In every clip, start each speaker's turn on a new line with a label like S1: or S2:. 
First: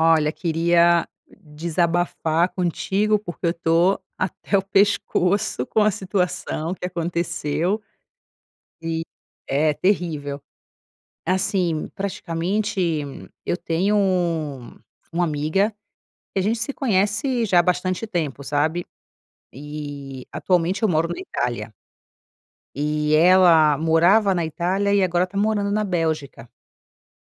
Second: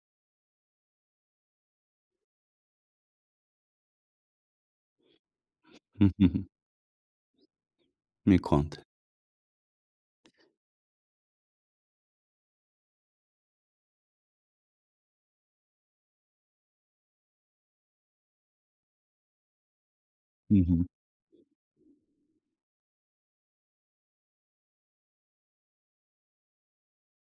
S1: Olha, queria d desabafar contigo, porque eu estou até o pescoço com uma situação que aconteceu
S2: Me conta.
S1: e É terrível. Assim, praticamente, eu tenho uma amiga, que a gente se conhece já há bastante tempo, sabe? E, atualmente,
S2: Uhum.
S1: eu moro na Itália. E ela morava na Itália e agora está morando na Bélgica.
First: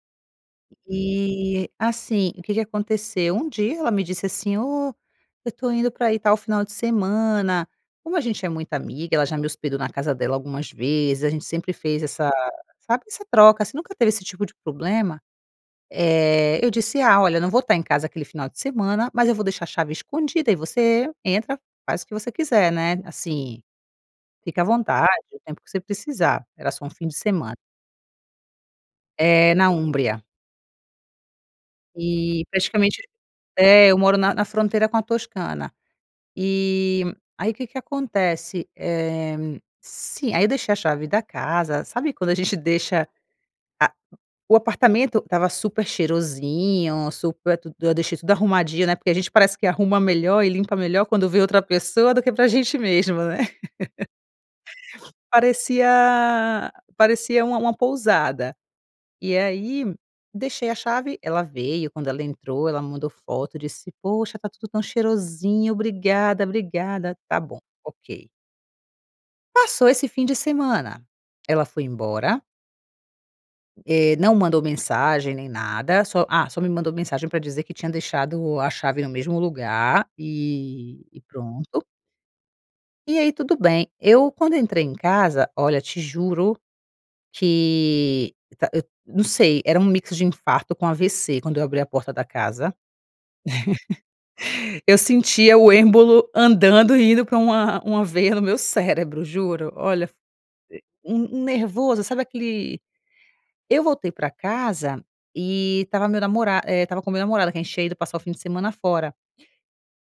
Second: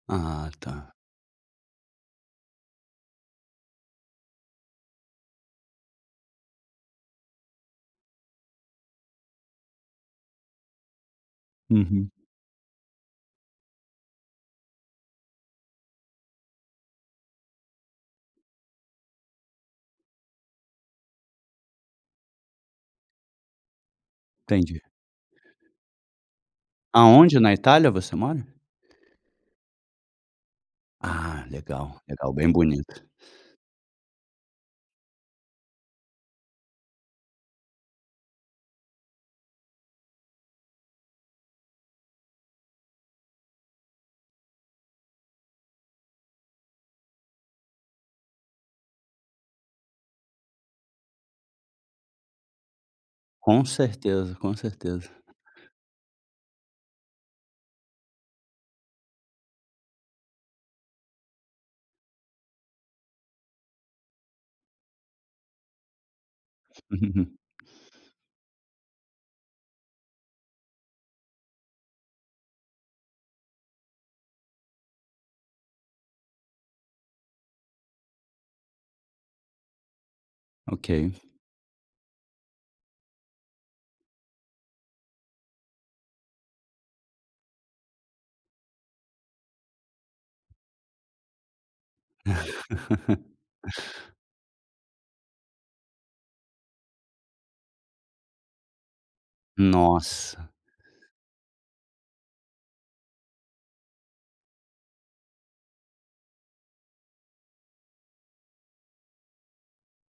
S2: Ah tá.
S1: E, assim, o que que aconteceu? Um dia ela me disse assim: "Oh, eu estou indo para aí tal final de semana". Como a gente é muito amiga ela já me hospedou na casa dela algumas vezes. A gente sempre fez
S2: Uhum.
S1: essa sabe, essa troca assim, nunca teve esse tipo de problema. Eh, eu disse: "Ah, olha, eu não vou estar em casa aquele final de semana, mas eu vou deixar a chave escondida e você entra, faz o que você quiser", né. Assim, fica à
S2: Entendi.
S1: vontade, o tempo que você precisar. Era só um fim de
S2: Aonde na
S1: semana.
S2: Itália você mora?
S1: Eh, na Úmbria.
S2: Ah, legal, legal,
S1: E,
S2: bem bonito.
S1: praticamente É. Eu moro na na fronteira com a Toscana. E aí que que acontece? Eh, se aí deixei a chave da casa, sabe quando a gente deixa a o apartamento estava super cheirosinho, super tudo Eu deixei tudo arrumadinho, né. Porque a gente parece que arruma melhor e limpa melhor quando vem outra pessoa do que pra gente mesmo, né?
S2: Com certeza, com certeza.
S1: Parecia parecia uma uma pousada. E aí, deixei a chave. Ela veio. Quando ela entrou, ela me mandou foto e disse: "Poxa, está tudo tão cheirosinho! Obrigada, obrigada. Está bom. Ok. Passou esse fim de semana. Ela foi embora eh, não mandou mensagem, nem nada, só, ah, só me mandou mensagem para dizer que tinha deixado a chave no mesmo lugar
S2: Ok.
S1: e e pronto. E aí, tudo bem. Eu quando entrei em casa Olha te juro que tá hã, não sei, era um mix de infarto com AVC quando eu abri a porta da casa, eu sentia o êmbolo andando e indo pra uma uma veia no meu cérebro, juro. Olha
S2: Nossa!
S1: um, um nervoso, sabe aquele eu voltei pra casa e estava meu namora e estava com meu namorado que a gente tinha ido passar o fim de semana fora.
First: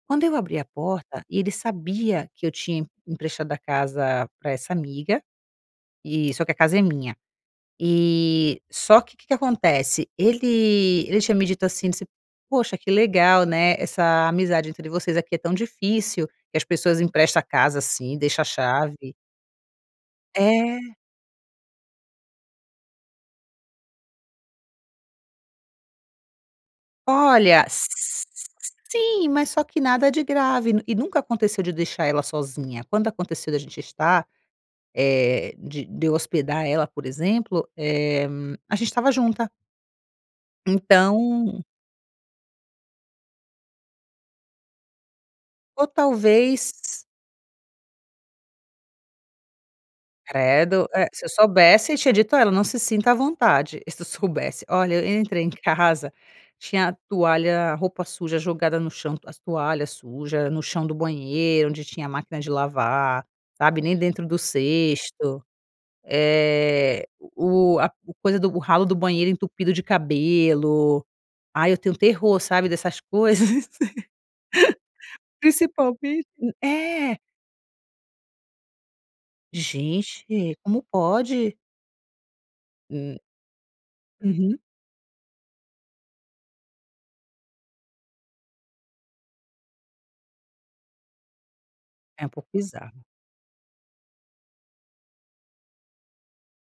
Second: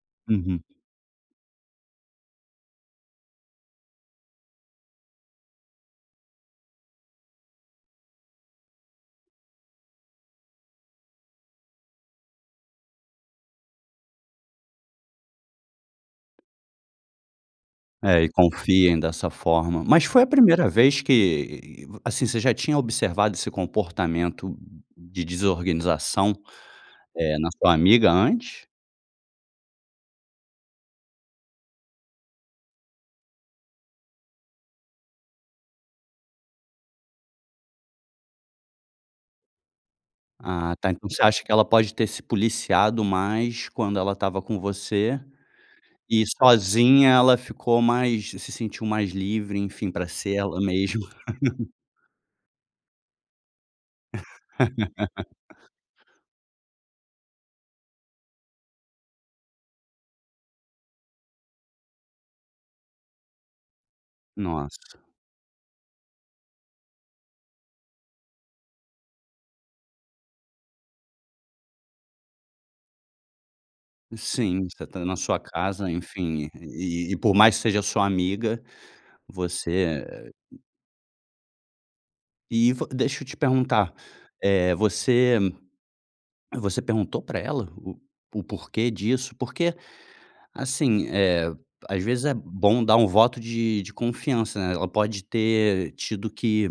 S1: Quando eu abri
S2: Uhum.
S1: a porta, ele sabia que eu tinha empre emprestado a casa pra essa amiga, e só que a casa é minha. E só que que que acontece? Ele ele tinha me dito assim, você "Poxa que legal, né, essa amizade entre vocês aqui é tão difícil que as pessoas empresta a casa assim,
S2: É, e
S1: deixa a
S2: confiem
S1: chave".
S2: dessa forma. Mas foi a primeira
S1: É.
S2: vez que, assim, você já tinha observado esse comportamento de desorganização, eh, na
S1: Olha,
S2: sua amiga antes?
S1: s-sim! mas só que nada de grave e nunca aconteceu de deixar ela sozinha. Quando aconteceu da gente estar, eh, de de eu hospedar ela, por exemplo, eh, a gente estava junta.
S2: Ah, tá, então, você acha que
S1: Então
S2: ela pode ter se policiado mais quando ela estava com você?
S1: Ou
S2: E
S1: talvez
S2: sozinha ela ficou mais se sentiu mais livre, enfim, pra ser ela
S1: Credo! É,
S2: mesma.
S1: se eu soubesse eu tinha dito a ela: "Não se sinta à vontade". E se soubesse Olha, eu entrei em casa, tinha toalha, roupa suja jogada no chão, as toalhas suja no chão do banheiro, onde tinha máquina de lavar, sabe, nem dentro do
S2: Nossa!
S1: cesto, eh, o a o coisa o ralo do banheiro entupido de cabelo. Ai, eu tenho terror, sabe, dessas coisas.
S2: Sim, você tá na sua casa,
S1: Principalme
S2: enfim, e
S1: É!
S2: por mais que seja sua amiga, você é
S1: Gente, como pode?
S2: E, vo
S1: Hum.
S2: deixa eu te perguntar.
S1: Uhum.
S2: Eh, você você perguntou pra ela o o porquê disso? Porque, assim, eh, às vezes,
S1: É um
S2: é
S1: pouco
S2: bom dar
S1: bizarro.
S2: um voto de de confiança, né? Ela pode ter tido que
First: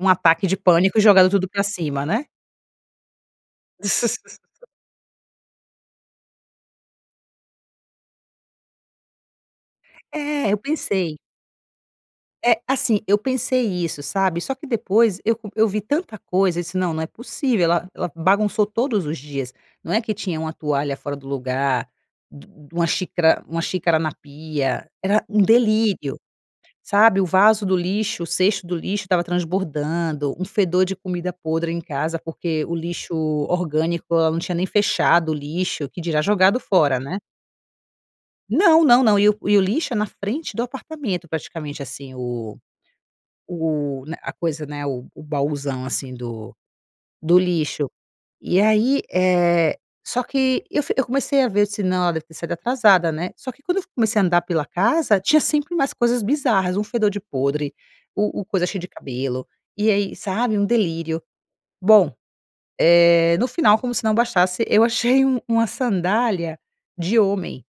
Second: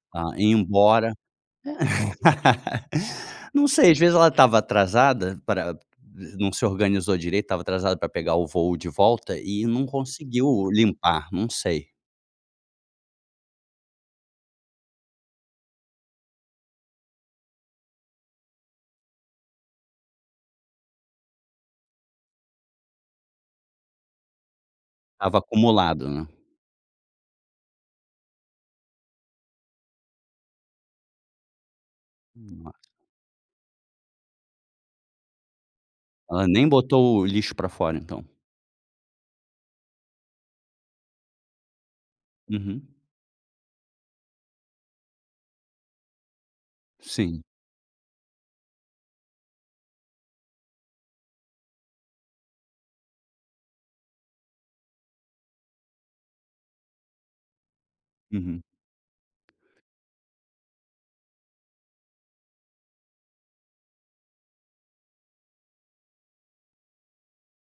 S1: Um
S2: a
S1: ataque
S2: ir
S1: de pânico e
S2: embora
S1: jogado tudo pra cima, né?
S2: Não sei. Às vezes, ela estava atrasada para não se organizou direito. Estava atrasada pra pegar o voo de volta e não
S1: É. Eu
S2: conseguiu
S1: pensei.
S2: limpar. Não sei.
S1: É. Assim, eu pensei isso, sabe? Só que depois eu co eu vi tanta coisa e disse: "Não. Não é possível. Ela ela bagunçou todos os dias". Não é que tinha uma toalha fora do lugar, du uma xícara uma xícara na pia. Era
S2: Estava
S1: um
S2: acumulado,
S1: delírio,
S2: né?
S1: sabe? O vaso do lixo o cesto do lixo estava transbordando. Um fedor de comida podre em casa porque
S2: Nossa!
S1: o lixo orgânico ela não tinha nem fechado o lixo, que dirá
S2: Ela
S1: jogado
S2: nem
S1: fora né.
S2: botou o lixo pra fora, então?
S1: Não! Não, não. E o e o lixo é na frente do apartamento, praticamente assim. O
S2: Uhum.
S1: o na a coisa né o o bauzão assim do do
S2: Sim.
S1: lixo. E aí, eh, só que eu fi eu comecei a ver eu disse: "Não, ela deve ter saído atrasada, né?" Só que quando eu fu comecei a andar pela casa, tinha sempre umas coisas bizarras. Um fedor de podre. O o
S2: Uhum.
S1: coisa cheio de cabelo. E aí, sabe, um delírio. Bom, eh, no final como se não bastasse, eu achei um uma sandália de homem.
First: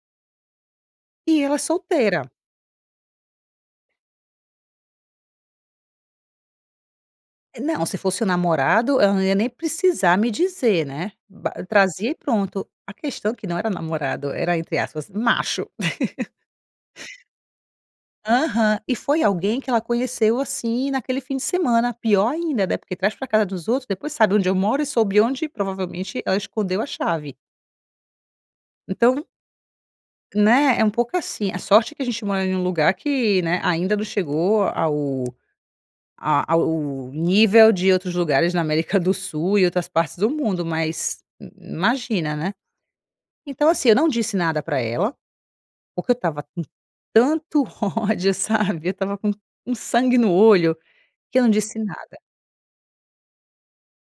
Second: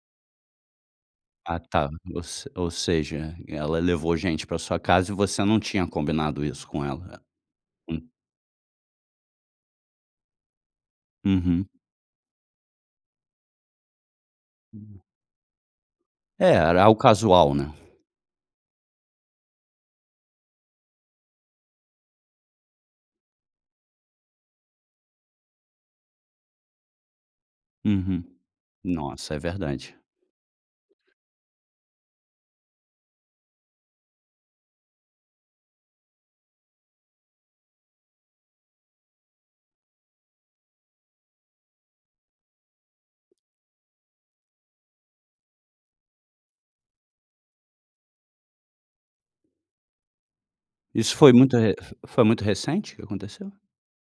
S1: E ela é
S2: Ah tá, Ou
S1: solteira.
S2: se ou seja, ela levou gente para sua casa e você não tinha combinado isso com ela?
S1: E Não, se
S2: [unintelligible]
S1: fosse o namorado, ela não ia nem precisar me dizer, né? Ba
S2: Uhum.
S1: trazia e pronto. A questão é que não era namorado. Era, entre aspas, macho.
S2: É. Era algo casual, né?
S1: Aham. E foi alguém que ela conheceu, assim, naquele fim de semana. Pior ainda, né? Porque traz para casa dos outros depois sabe onde eu moro e soube onde, provavelmente, ela escondeu a chave.
S2: Uhum.
S1: Então
S2: Nossa. É verdade.
S1: Né? É um pouco assim a sorte que a gente mora em lugar que, né, ainda não chegou ao a ao nível de outros lugares na América do Sul e outras partes do mundo. Mas i i imagina, né? Então, assim, eu não disse nada para ela, porque eu estava com tanto ódio, sabe? Eu estava com um um sangue no olho,
S2: Isso foi
S1: que eu não
S2: muito re
S1: disse
S2: f
S1: nada.
S2: foi muito recente que aconteceu?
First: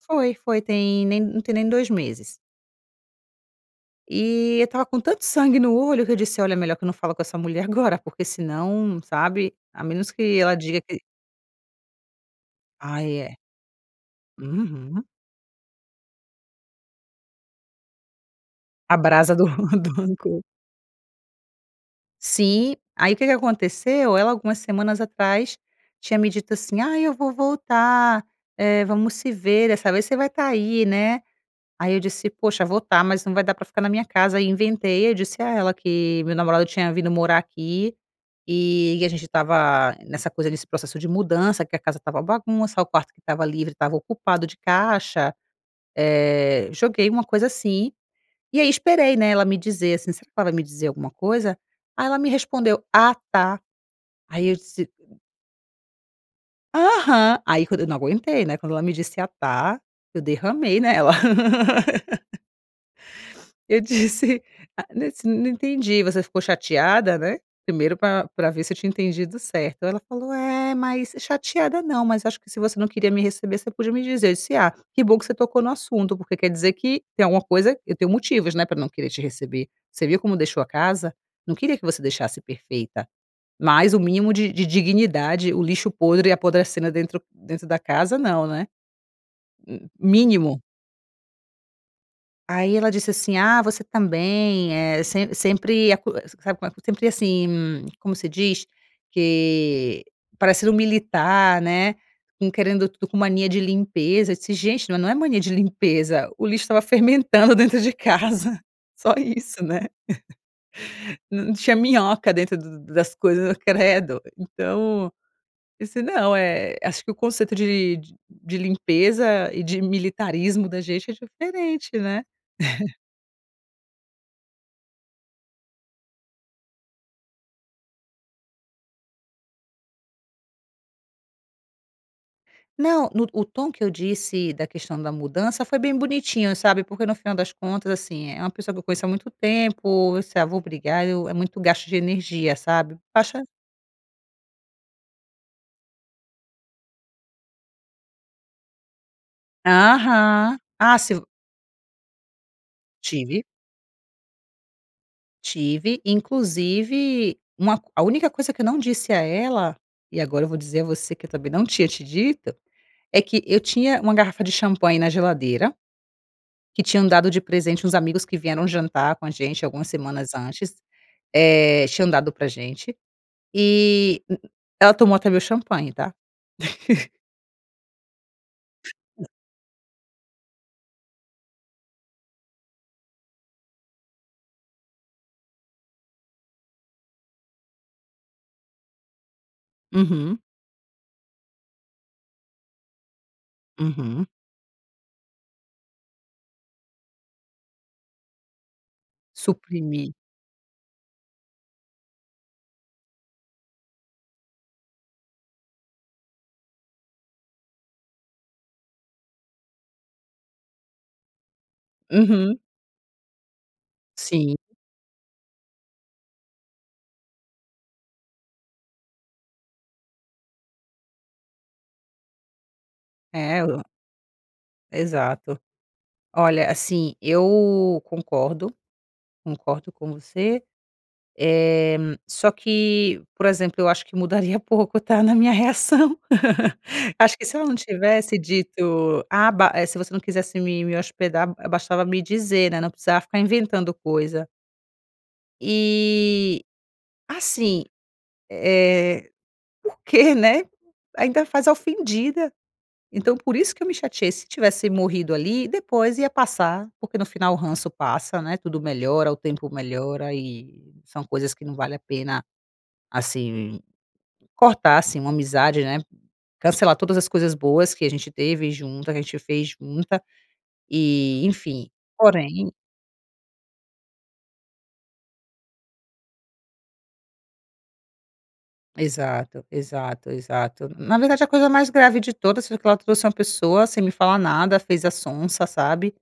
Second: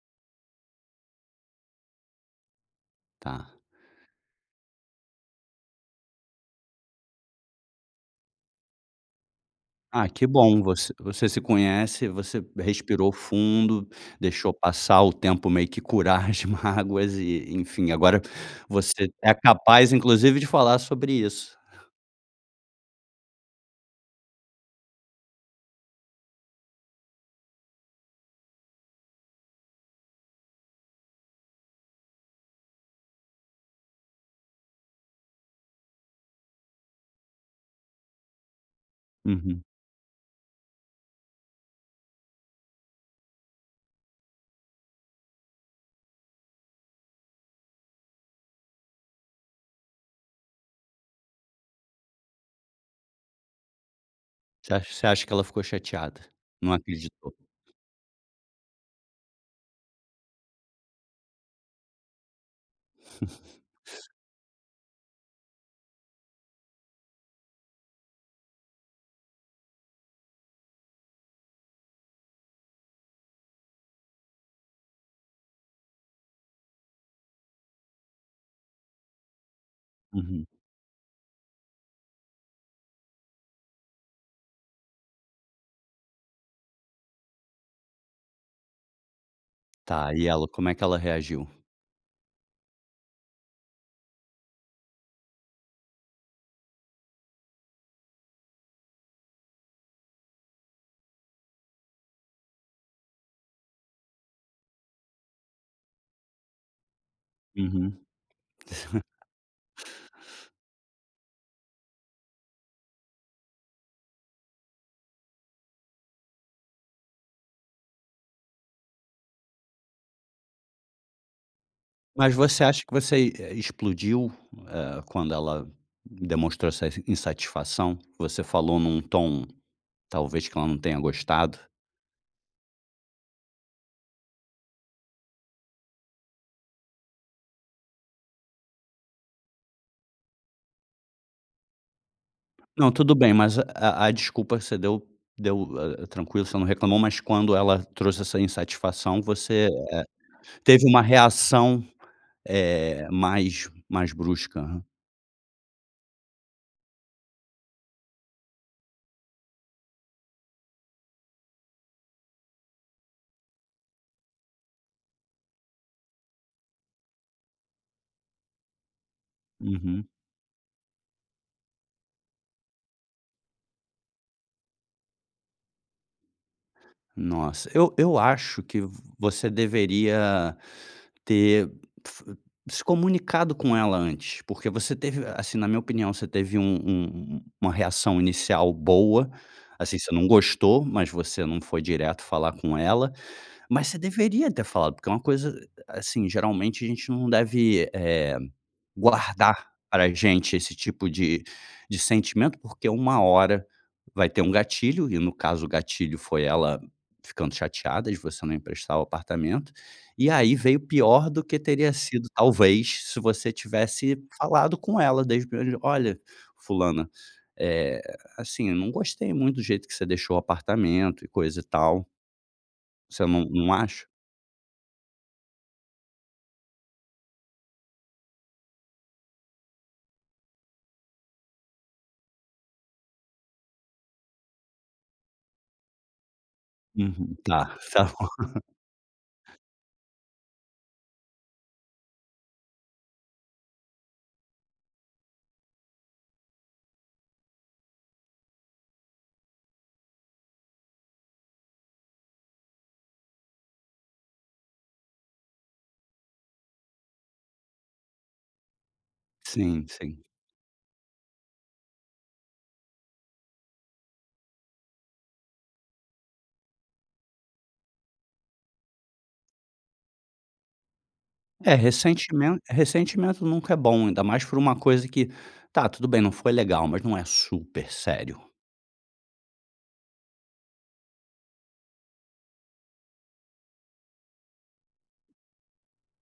S1: Foi, foi, tem nem não tem nem 2 meses.
S2: Tá.
S1: E eu estava com tanto sangue no olho que eu disse: "Olha é melhor que eu não falo com essa mulher agora". Porque senão, sabe, a
S2: Ah,
S1: menos
S2: que
S1: que ela
S2: bom.
S1: diga
S2: Você
S1: que
S2: você se conhece, você respirou
S1: Ai, é.
S2: fundo, deixou passar
S1: Uhum.
S2: o tempo meio que curar as mágoas. E, enfim, agora
S1: A
S2: você é
S1: brasa do
S2: capaz
S1: do
S2: inclusive
S1: rancor.
S2: de falar sobre isso.
S1: Sim, aí o que que aconteceu? Ela, algumas semanas atrás, tinha me dito assim: "Ah, eu vou voltar, eh, vamos se ver. Dessa vez, você vai tá aí, né? Aí eu disse: "Poxa, vou estar mas não vai dar para ficar na minha casa". Ai inventei, eu disse a ela que meu namorado tinha vindo morar aqui, e a gente
S2: Uhum.
S1: estava nessa coisa, nesse processo de mudança que a casa estava bagunça, o quarto que estava livre, estava ocupado de caixa. Eh, joguei uma coisa assim, e aí esperei, né, ela me dizer, assim "Será que ela me dizer alguma coisa?". Aí ela me respondeu: "Ah, tá". Aí eu
S2: Você
S1: disse
S2: acha você acha que ela ficou chateada? Não acreditou?
S1: Aham. Aí quando eu não aguentei, né, quando ela me disse: "Ah, tá". Eu derramei nela. Eu disse: "Ah, nossa. Não entendi, você ficou chateada?" Né, primeiro pra pra ver se eu tinha entendido certo. Ela falou: "É, mas chateada não mas acho que se você não queria me receber você podia me dizer". Eu disse: "Ah, que bom que você tocou no assunto porque quer dizer que tem alguma coisa eu tenho motivos, né, pra não querer te receber. Você viu como
S2: Uhum.
S1: deixou a casa? Não queria que você deixasse perfeita, mas o mínimo de dignidade. O lixo podre apodrecendo dentro dentro da casa não, né?". Hum,
S2: Tá e ela?
S1: mínimo.
S2: Como é que ela reagiu?
S1: Aí ela disse assim: "Ah, você também é sem sempre acusa, sabe quanto sempre assim" Como se diz? Que: "Parecendo militar, né, com querendo tudo com mania de limpeza". E se gente: "Não, não é mania de limpeza, o lixo estava fermentando dentro de
S2: Uhum.
S1: casa. Só isso, né? Tinha minhoca dentro das coisas. Credo! Então, disse: "Não, eh, acho que o conceito de de limpeza e de militarismo da gente é diferente, né?".
S2: Mas você acha que você, eh, explodiu, eh, quando ela demonstrou essa insatisfação? Você falou num tom talvez que ela não tenha gostado?
S1: Não, no o tom que eu disse da questão da mudança foi bem bonitinho, sabe, porque no final das contas assim, é é uma pessoa que eu conheço há muito tempo, isso é: "Ah, vou brigar?". Eu é muito gasto de energia,
S2: Não,
S1: sabe,
S2: tudo bem,
S1: baixa
S2: mas a a desculpa você deu deu, ah, tranquilo, você não reclamou, mas quando ela trouxe essa insatisfação, você, eh,
S1: Aham.
S2: teve
S1: Ah,
S2: uma
S1: se eu
S2: reação, eh,
S1: Tive.
S2: mais mais brusca.
S1: Tive. Inclusive uma a única coisa que eu não disse a ela, e agora eu vou dizer a você que eu também não tinha te dito, é que eu tinha uma garrafa de champanhe na geladeira, que tinham dado de presente uns amigos que vieram jantar com a gente algumas
S2: Uhum.
S1: semanas antes, eh, tinham dado para gente, e m m ela tomou até meu champanhe, tá?
S2: Nossa! Eu eu acho que
S1: O
S2: você deveria ter se comunicado com ela antes, porque você teve assim, na minha opinião, você teve um um uma reação inicial boa, assim você não
S1: Uhum.
S2: gostou, mas você não foi direto falar com ela, mas você
S1: Uhum.
S2: deveria ter falado porque é uma coisa, assim, geralmente a gente não deve, eh, guardar para
S1: Suprimir.
S2: gente esse tipo de de sentimento. Porque uma hora vai ter um gatilho e no caso o gatilho foi ela ficando chateada de você não emprestar o apartamento. E aí, veio pior do que teria sido,
S1: Uhum.
S2: talvez, se você tivesse
S1: Sim.
S2: falado com ela desde o primeiro dia: "Olha fulana, eh, assim, eu não gostei muito do jeito que você deixou o apartamento e coisa e tal". Você não
S1: É
S2: não
S1: o
S2: acha?
S1: Exato. Olha assim, eu concordo, concordo com você, eh, só que por exemplo, eu acho que mudaria pouco tá, na minha reação.
S2: Uhum.
S1: Acho que se ela
S2: Ah,
S1: não
S2: tá bom.
S1: tivesse dito: "Ah, ba, eh, se você não quisesse me me hospedar, eh, bastava me dizer, né, não precisava ficar inventando coisa". E assim, eh, porque, né, ainda faz a ofendida, então, por isso que eu me chateei, se tivesse morrido ali, depois ia passar porque no final o ranço passa, né, tudo melhora, o tempo
S2: Sim, sim.
S1: melhora e são coisas que não vale a pena, assim, cortar assim, uma amizade, né. Cancelar todas as coisas boas que a gente teve junta que a gente fez junta e
S2: É
S1: enfim,
S2: recentimen
S1: porém
S2: recentimento nunca é bom, ainda mais por uma coisa que tá tudo bem, não foi legal, mas não é super sério.
S1: Exato, exato, exato. Na verdade a coisa mais grave de todas foi que ela trouxe uma pessoa sem me falar nada, fez a sonsa, sabe?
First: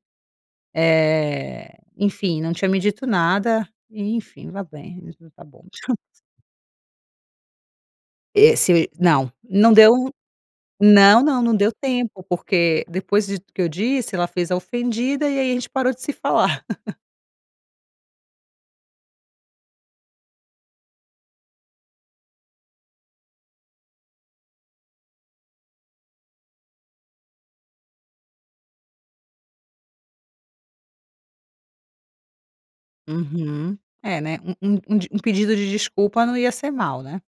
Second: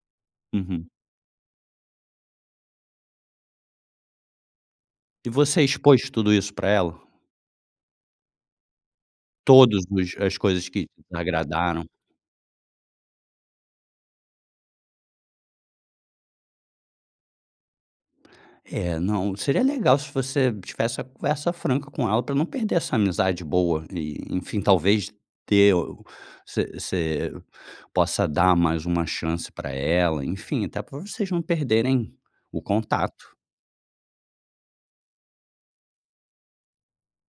S2: Uhum.
S1: Eh, enfim não tinha me dito nada. E, enfim vá bem e as
S2: E
S1: duas tá
S2: você
S1: bom
S2: expôs tudo isso pra ela?
S1: Esse não não
S2: Todos
S1: deu
S2: os as coisas que
S1: Não, não. Não deu
S2: desagradaram?
S1: tempo porque depois de tu que eu disse, ela fez a ofendida e aí a gente parou de se falar.
S2: É, não, seria legal se você tivesse uma conversa franca com ela pra não perder essa amizade boa e, enfim, talvez ter o você você possa dar mais uma chance pra ela, enfim, até pra vocês não perderem o contato.
S1: Uhum. É, né, um um um d um pedido de desculpa não ia ser mal, né?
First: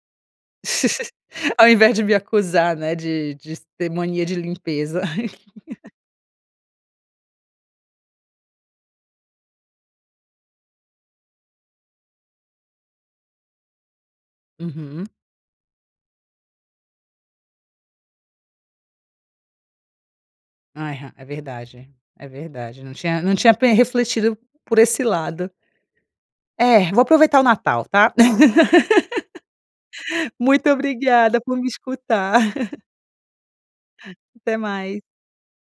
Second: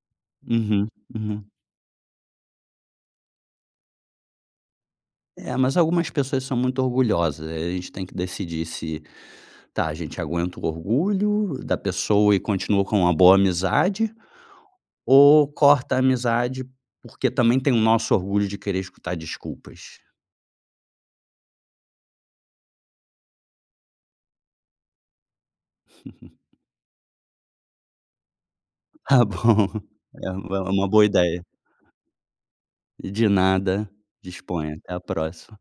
S2: Uhum, uhum.
S1: Ao invés de me acusar, né, de de ter mania de limpeza.
S2: É, mas algumas pessoas são muito orgulhosas, eh, a gente tem que decidir se: "Tá, a gente aguenta o orgulho da pessoa e continua com uma boa amizade
S1: Uhum.
S2: ou corta a amizade porque também tem o nosso orgulho de querer escutar desculpas?".
S1: Aham. É verdade, é verdade. Não tinha não tinha pen refletido por esse lado. É, vou aproveitar o Natal, tá?
S2: Tá bom, é é
S1: Muito
S2: uma boa
S1: obrigada
S2: ideia.
S1: por me escutar.
S2: De nada,
S1: Até
S2: disponha. Até a
S1: mais.
S2: próxima.